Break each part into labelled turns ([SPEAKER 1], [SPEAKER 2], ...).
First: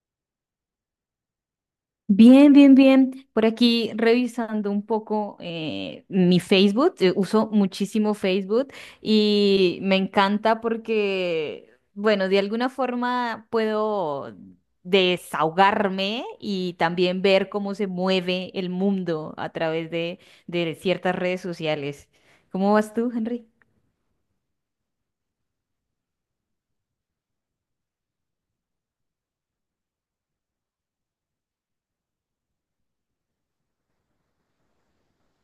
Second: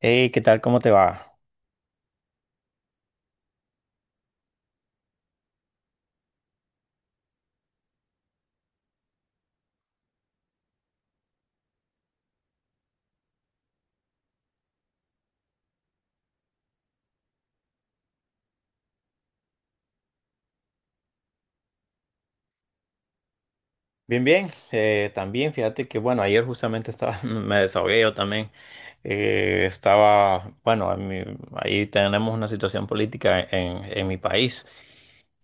[SPEAKER 1] Hey, ¿qué tal? ¿Cómo te va?
[SPEAKER 2] Bien, bien, bien. Por aquí revisando un poco mi Facebook. Uso muchísimo Facebook y me encanta porque, bueno, de alguna forma puedo desahogarme y también ver cómo se mueve el mundo a través de ciertas redes sociales. ¿Cómo vas tú, Henry?
[SPEAKER 1] Bien, bien. También, fíjate que, bueno, ayer justamente me desahogué yo también. Estaba, bueno, a mí- Ahí tenemos una situación política en mi país.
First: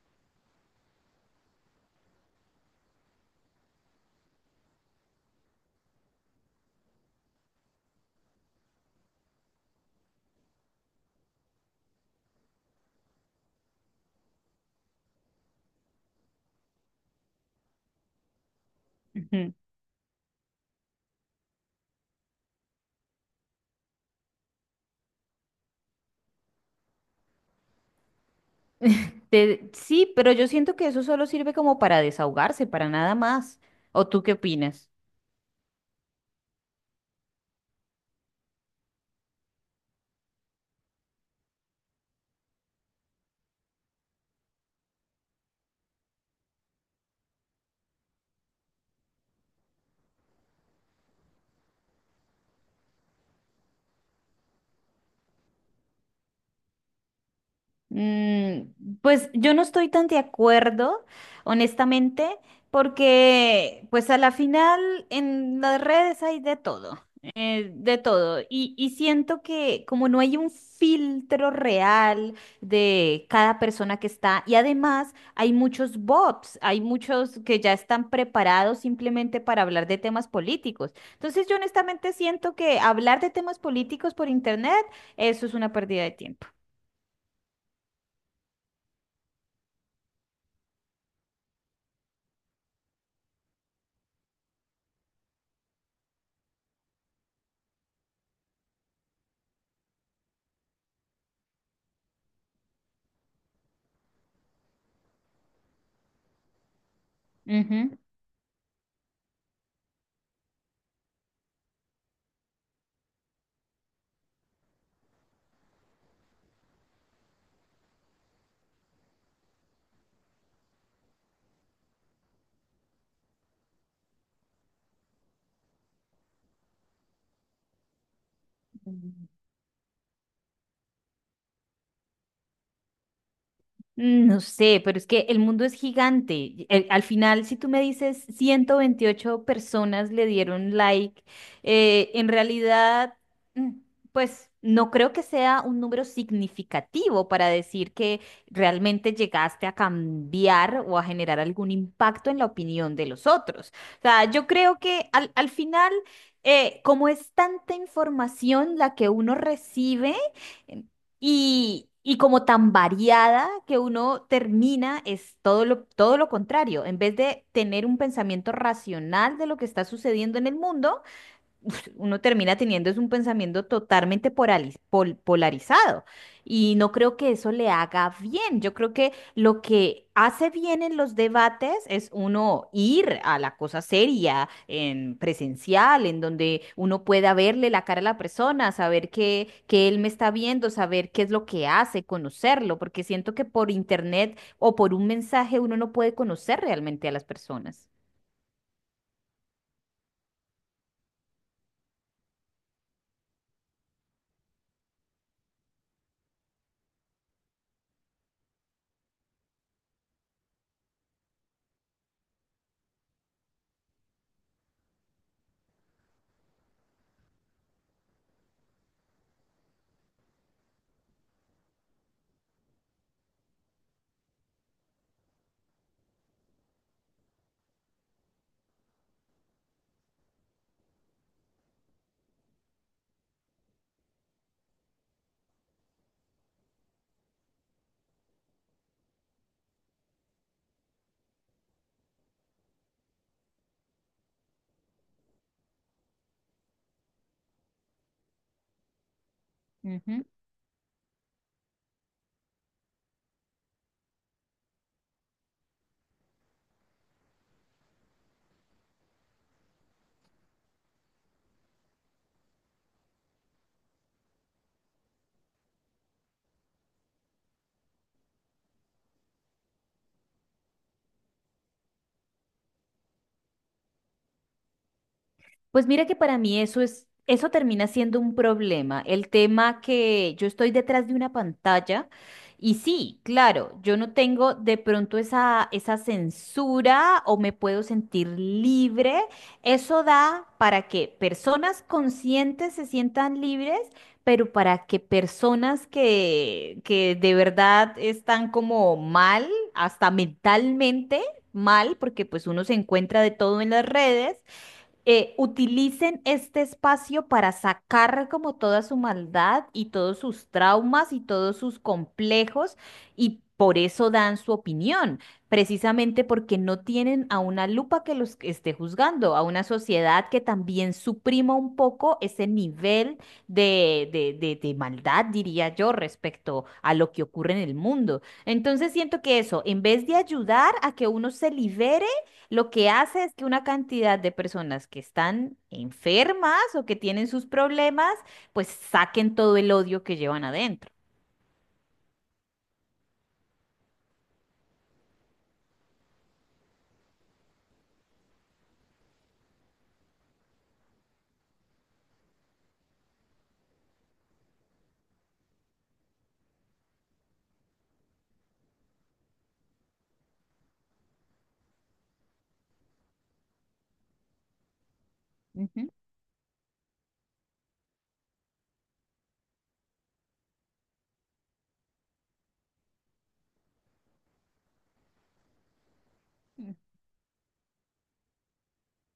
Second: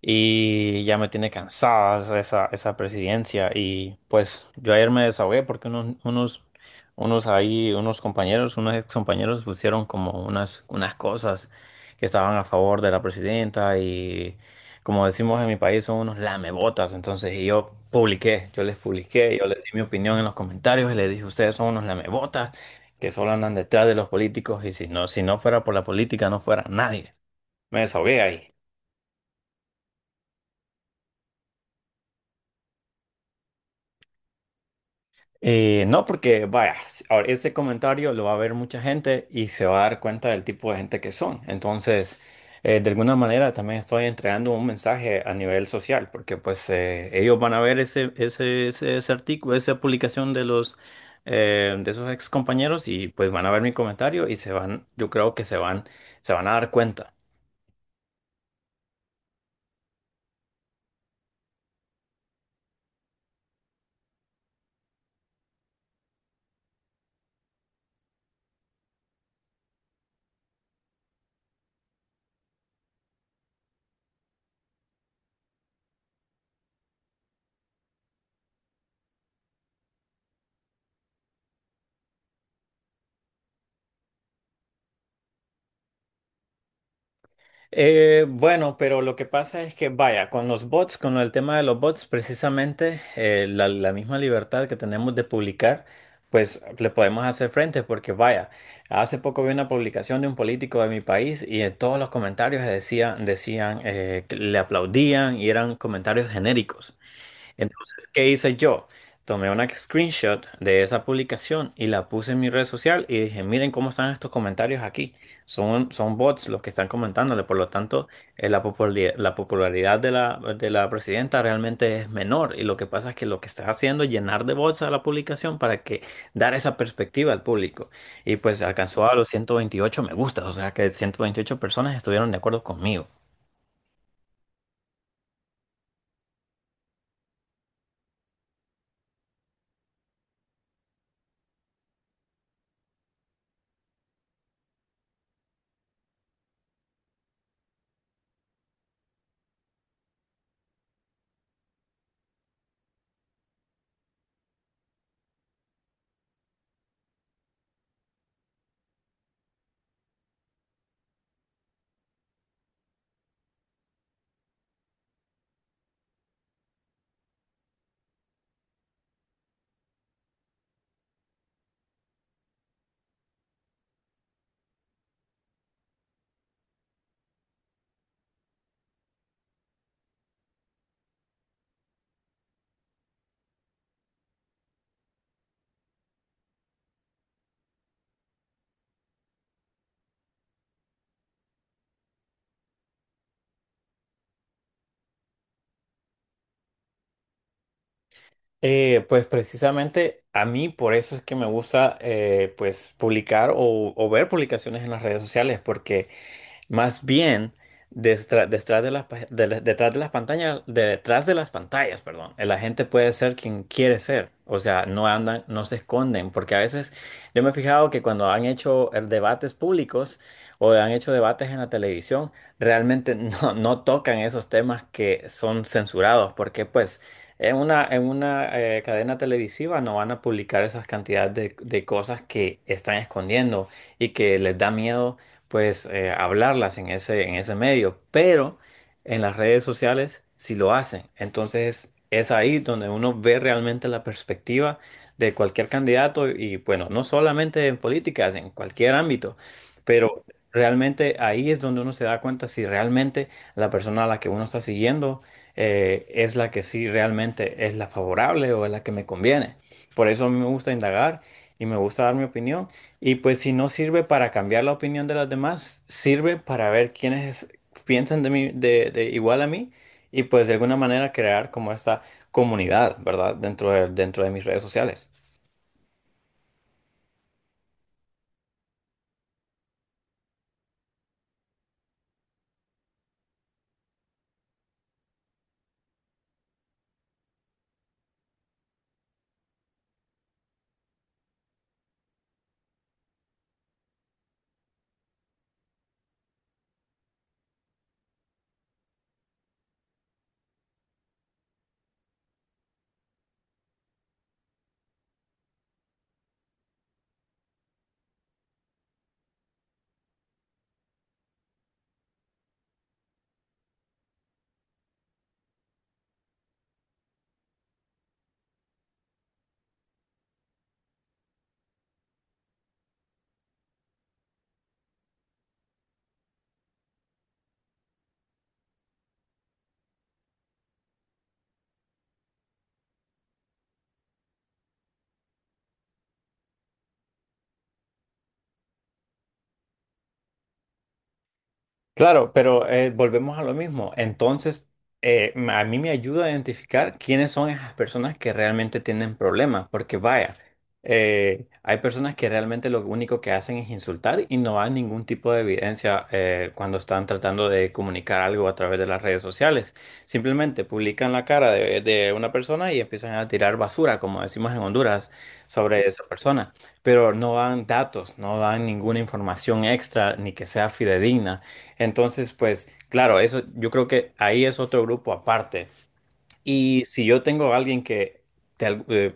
[SPEAKER 1] Y ya me tiene cansada esa presidencia. Y pues yo ayer me desahogué porque unos ex compañeros pusieron como unas cosas que estaban a favor de la presidenta y como decimos en mi país son unos lamebotas. Entonces yo publiqué, yo
[SPEAKER 2] Ujú.
[SPEAKER 1] les di mi opinión en los comentarios y les dije, ustedes son unos lamebotas que solo andan detrás de los políticos y si no, si no fuera por la política no fuera nadie. Me desahogué ahí.
[SPEAKER 2] Sí, pero yo siento que eso solo sirve como para desahogarse, para nada más. ¿O tú qué opinas?
[SPEAKER 1] No, porque vaya, ahora ese comentario lo va a ver mucha gente y se va a dar cuenta del tipo de gente que son. Entonces, de alguna manera también estoy entregando un mensaje a nivel social, porque pues ellos van a ver ese artículo, esa publicación de los de esos ex compañeros y pues van a ver mi comentario y se yo creo que se se van a dar cuenta.
[SPEAKER 2] Mm, pues yo no estoy tan de acuerdo, honestamente, porque pues a la final en las redes hay de todo, de todo. Y siento que como no hay un filtro real de cada persona que está, y además hay muchos bots, hay muchos que ya están preparados simplemente para hablar de temas políticos. Entonces yo honestamente siento que hablar de temas políticos por internet, eso es una pérdida de tiempo.
[SPEAKER 1] Bueno, pero lo que pasa es que, vaya, con los bots, con el tema de los bots, precisamente la misma libertad que tenemos de publicar, pues le podemos hacer frente, porque vaya, hace poco vi una publicación de un político de mi país y en todos los comentarios decían que le aplaudían y eran comentarios genéricos. Entonces, ¿qué hice yo? Tomé una screenshot de esa publicación y la puse en mi red social y dije, miren cómo están estos comentarios aquí. Son bots los que están comentándole, por lo tanto, la popularidad de de la presidenta realmente es menor y lo que pasa es que lo que estás haciendo es llenar de bots a la publicación para que dar esa perspectiva al público. Y pues alcanzó a los
[SPEAKER 2] Mm,
[SPEAKER 1] 128 me gustas, o sea que 128 personas estuvieron de acuerdo conmigo.
[SPEAKER 2] no sé, pero es que el mundo es gigante. Y, al final, si tú me dices 128 personas le dieron like, en realidad, mm, pues no creo que sea un número significativo para decir que realmente llegaste a cambiar o a generar algún impacto en la opinión de los otros. O sea, yo creo que al final, como es tanta información la que uno recibe, y como tan variada que uno termina es todo lo contrario. En vez de tener un pensamiento racional de lo que está sucediendo en el mundo, uf, uno termina teniendo es un pensamiento totalmente polarizado y no creo que eso le haga bien. Yo creo que lo que hace bien en los debates es uno ir a la cosa seria, en presencial, en donde uno pueda verle la cara a la persona, saber que él me está viendo, saber qué es lo que hace, conocerlo, porque siento que por internet o por un mensaje uno no puede conocer realmente a las personas.
[SPEAKER 1] Pues precisamente a mí por eso es que me gusta pues publicar o ver publicaciones en las redes sociales porque más bien, detrás de las pantallas, detrás de las pantallas, perdón, la gente puede ser quien quiere ser. O sea, no andan, no se esconden, porque a veces yo me he fijado que cuando han hecho debates públicos o han hecho debates en la televisión, realmente no tocan esos temas que son censurados, porque pues en en una cadena televisiva no van a publicar esas cantidades de cosas que están escondiendo y que les da miedo pues hablarlas en en ese medio, pero en las redes sociales sí lo hacen. Entonces es ahí donde uno ve realmente la perspectiva de cualquier candidato y bueno, no solamente en políticas, en cualquier ámbito, pero realmente ahí es donde uno se da cuenta si realmente la persona a la que uno está siguiendo es la que sí realmente es la favorable o es la que me conviene. Por eso a mí me gusta indagar y me gusta dar mi opinión. Y pues si no sirve para cambiar la opinión de los demás, sirve para ver quiénes piensan de mí, de igual a mí y pues de alguna manera crear como esta comunidad, ¿verdad? Dentro dentro de mis redes sociales.
[SPEAKER 2] Pues mira que para mí eso es, eso termina siendo un problema. El tema que yo estoy detrás de una pantalla y sí, claro, yo no tengo de pronto esa censura o me puedo sentir libre. Eso da para que personas conscientes se sientan libres, pero para que personas que de verdad están como mal, hasta mentalmente mal, porque pues uno se encuentra de todo en las redes utilicen este espacio para sacar como toda su maldad y todos sus traumas y todos sus complejos y por eso dan su opinión, precisamente porque no tienen a una lupa que los esté juzgando, a una sociedad que también suprima un poco ese nivel de maldad, diría yo, respecto a lo que ocurre en el mundo. Entonces siento que eso, en vez de ayudar a que uno se libere, lo que hace es que una cantidad de personas que están enfermas o que tienen sus problemas, pues saquen todo el odio que llevan adentro.
[SPEAKER 1] Claro, pero volvemos a lo mismo. Entonces, a mí me ayuda a identificar quiénes son esas personas que realmente tienen problemas, porque vaya, hay personas que realmente lo único que hacen es insultar y no hay ningún tipo de evidencia cuando están tratando de comunicar algo a través de las redes sociales. Simplemente publican la cara de una persona y empiezan a tirar basura, como decimos en Honduras, sobre
[SPEAKER 2] Ujú,
[SPEAKER 1] esa persona, pero no dan datos, no dan ninguna información extra ni que sea fidedigna. Entonces, pues, claro, eso yo creo que ahí es otro grupo aparte. Y si yo tengo a alguien que de, al- eh,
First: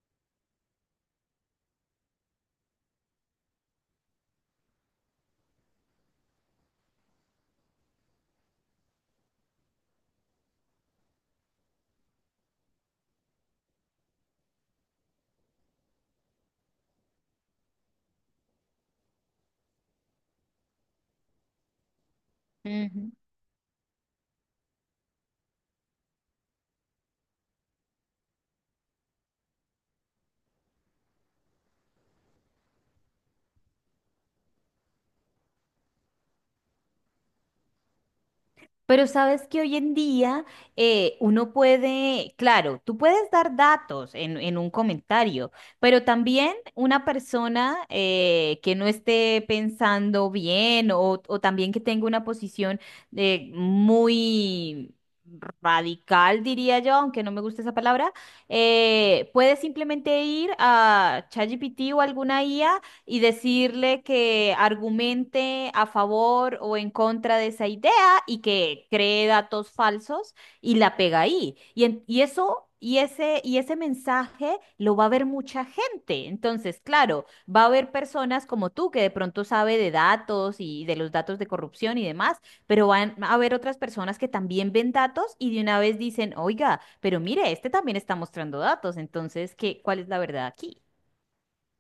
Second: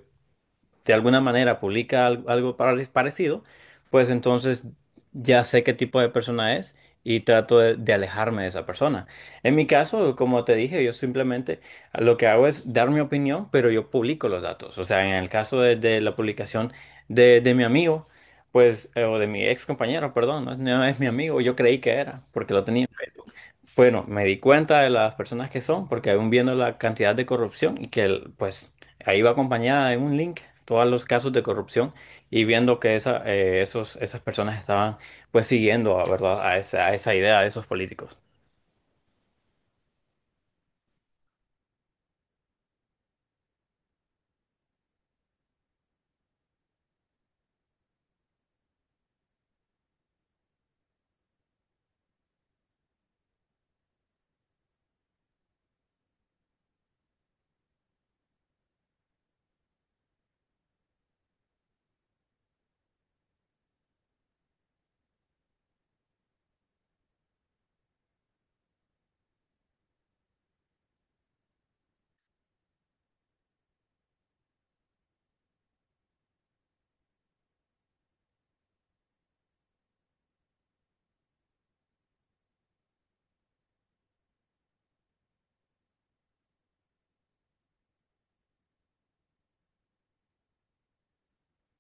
[SPEAKER 1] de alguna manera algo, parecido, pues entonces ya sé qué tipo de persona es y trato de alejarme de esa persona. En mi caso, como te dije, yo simplemente lo que hago es dar mi opinión, pero yo publico los datos. O sea, en el caso de la publicación de mi amigo, pues, o de mi ex compañero, perdón, no es mi amigo, yo creí que era, porque lo tenía en
[SPEAKER 2] ujú.
[SPEAKER 1] Facebook. Bueno, me di cuenta de las personas que son, porque aún viendo la cantidad de corrupción y que pues ahí va acompañada de un link todos los casos de corrupción y viendo que esas personas estaban pues siguiendo, ¿verdad? A a esa idea de esos políticos.
[SPEAKER 2] Pero sabes que hoy en día uno puede, claro, tú puedes dar datos en un comentario, pero también una persona que no esté pensando bien o también que tenga una posición de muy radical, diría yo, aunque no me gusta esa palabra, puede simplemente ir a ChatGPT o alguna IA y decirle que argumente a favor o en contra de esa idea y que cree datos falsos y la pega ahí. Y ese mensaje lo va a ver mucha gente. Entonces, claro, va a haber personas como tú que de pronto sabe de datos y de los datos de corrupción y demás, pero van a haber otras personas que también ven datos y de una vez dicen, oiga, pero mire, este también está mostrando datos, entonces, ¿qué, cuál es la verdad aquí?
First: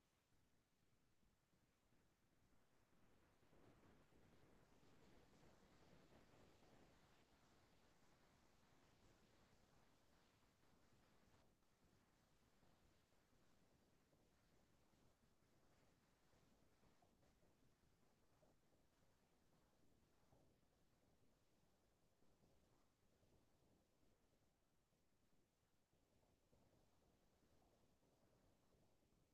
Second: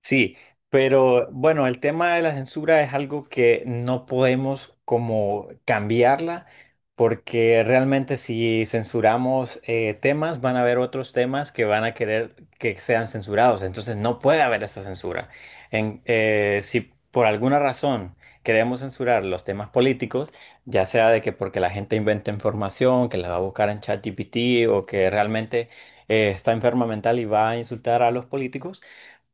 [SPEAKER 1] Sí, pero bueno, el tema de la censura es algo que no podemos como cambiarla, porque realmente si censuramos temas, van a haber otros temas que van a querer que sean censurados. Entonces no puede haber esa censura. Si por alguna razón queremos censurar los temas políticos, ya sea de que porque la gente inventa información, que la va a buscar en ChatGPT o que realmente está enferma mental y va a insultar a los políticos,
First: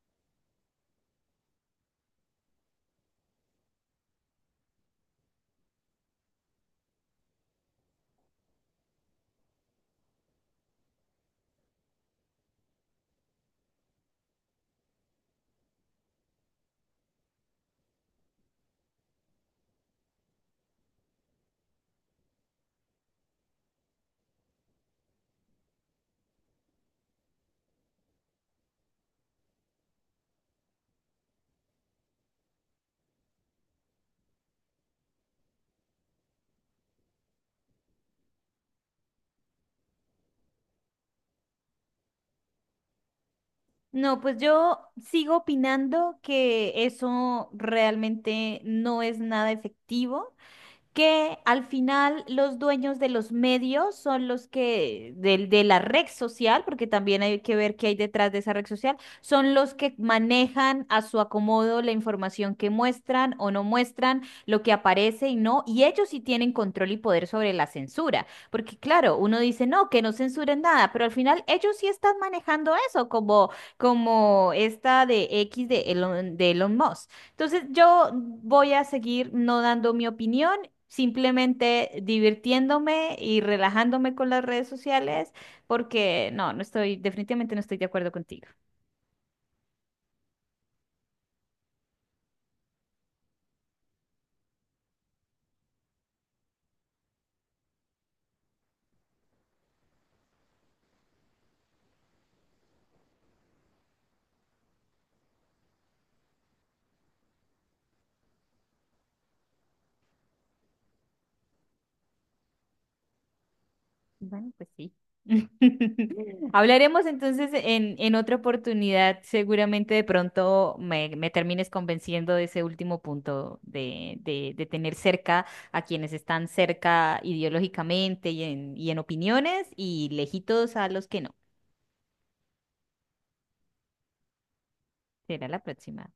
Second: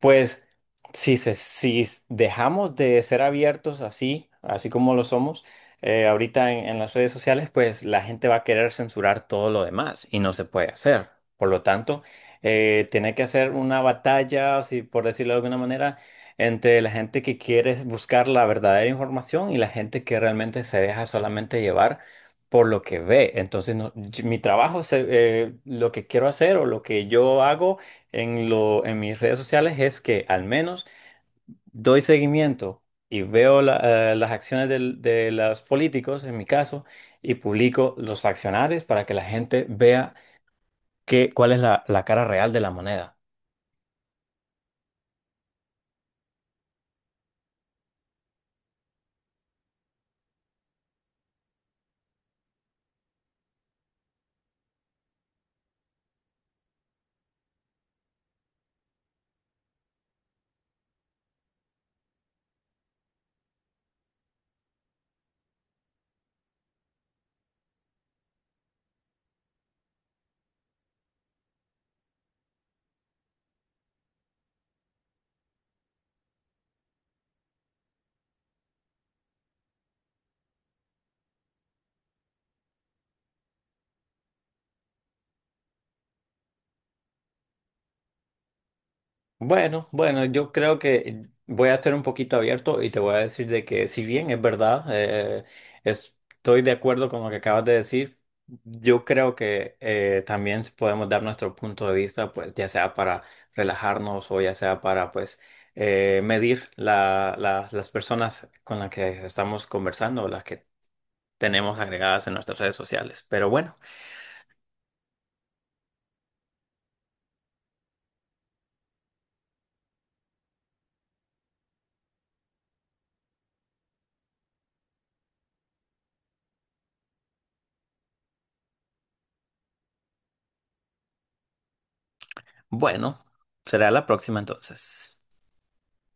[SPEAKER 1] pues si, se- si s- dejamos de ser abiertos así, así como lo somos, ahorita en las redes sociales, pues la gente va a querer censurar todo lo demás y no se puede hacer. Por lo tanto, tiene que hacer una batalla, si, por decirlo de alguna manera, entre la gente que quiere buscar la verdadera información y la gente que realmente se deja solamente llevar por lo que ve. Entonces, mi trabajo, lo que quiero hacer o lo que yo hago en en mis redes sociales es que al menos doy seguimiento y veo las acciones de los políticos, en mi caso, y publico los accionarios para que la gente vea cuál es la cara real de la moneda.
[SPEAKER 2] No, pues yo sigo opinando que eso realmente no es nada efectivo, que al final los dueños de los medios son los que, del de la red social, porque también hay que ver qué hay detrás de esa red social, son los que manejan a su acomodo la información que muestran o no muestran, lo que aparece y no, y ellos sí tienen control y poder sobre la censura, porque claro, uno dice, no, que no censuren nada, pero al final ellos sí están manejando eso, como esta de X de Elon Musk. Entonces yo voy a seguir no dando mi opinión, simplemente divirtiéndome y relajándome con las redes sociales, porque no, no estoy, definitivamente no estoy de acuerdo contigo.
[SPEAKER 1] Bueno, bueno, yo creo que voy a estar un poquito abierto y te voy a decir de que si bien es verdad, estoy de acuerdo con lo que acabas de decir, yo creo que también podemos dar nuestro punto de vista, pues ya sea para relajarnos o ya sea para pues las personas con las que estamos conversando o las que tenemos agregadas en nuestras redes sociales. Pero bueno,
[SPEAKER 2] Bueno, pues sí. Hablaremos entonces en otra oportunidad. Seguramente de pronto me termines convenciendo de ese último punto de tener cerca a quienes están cerca ideológicamente y en opiniones y lejitos a los que no.
[SPEAKER 1] bueno, será la próxima entonces.
[SPEAKER 2] Será la próxima.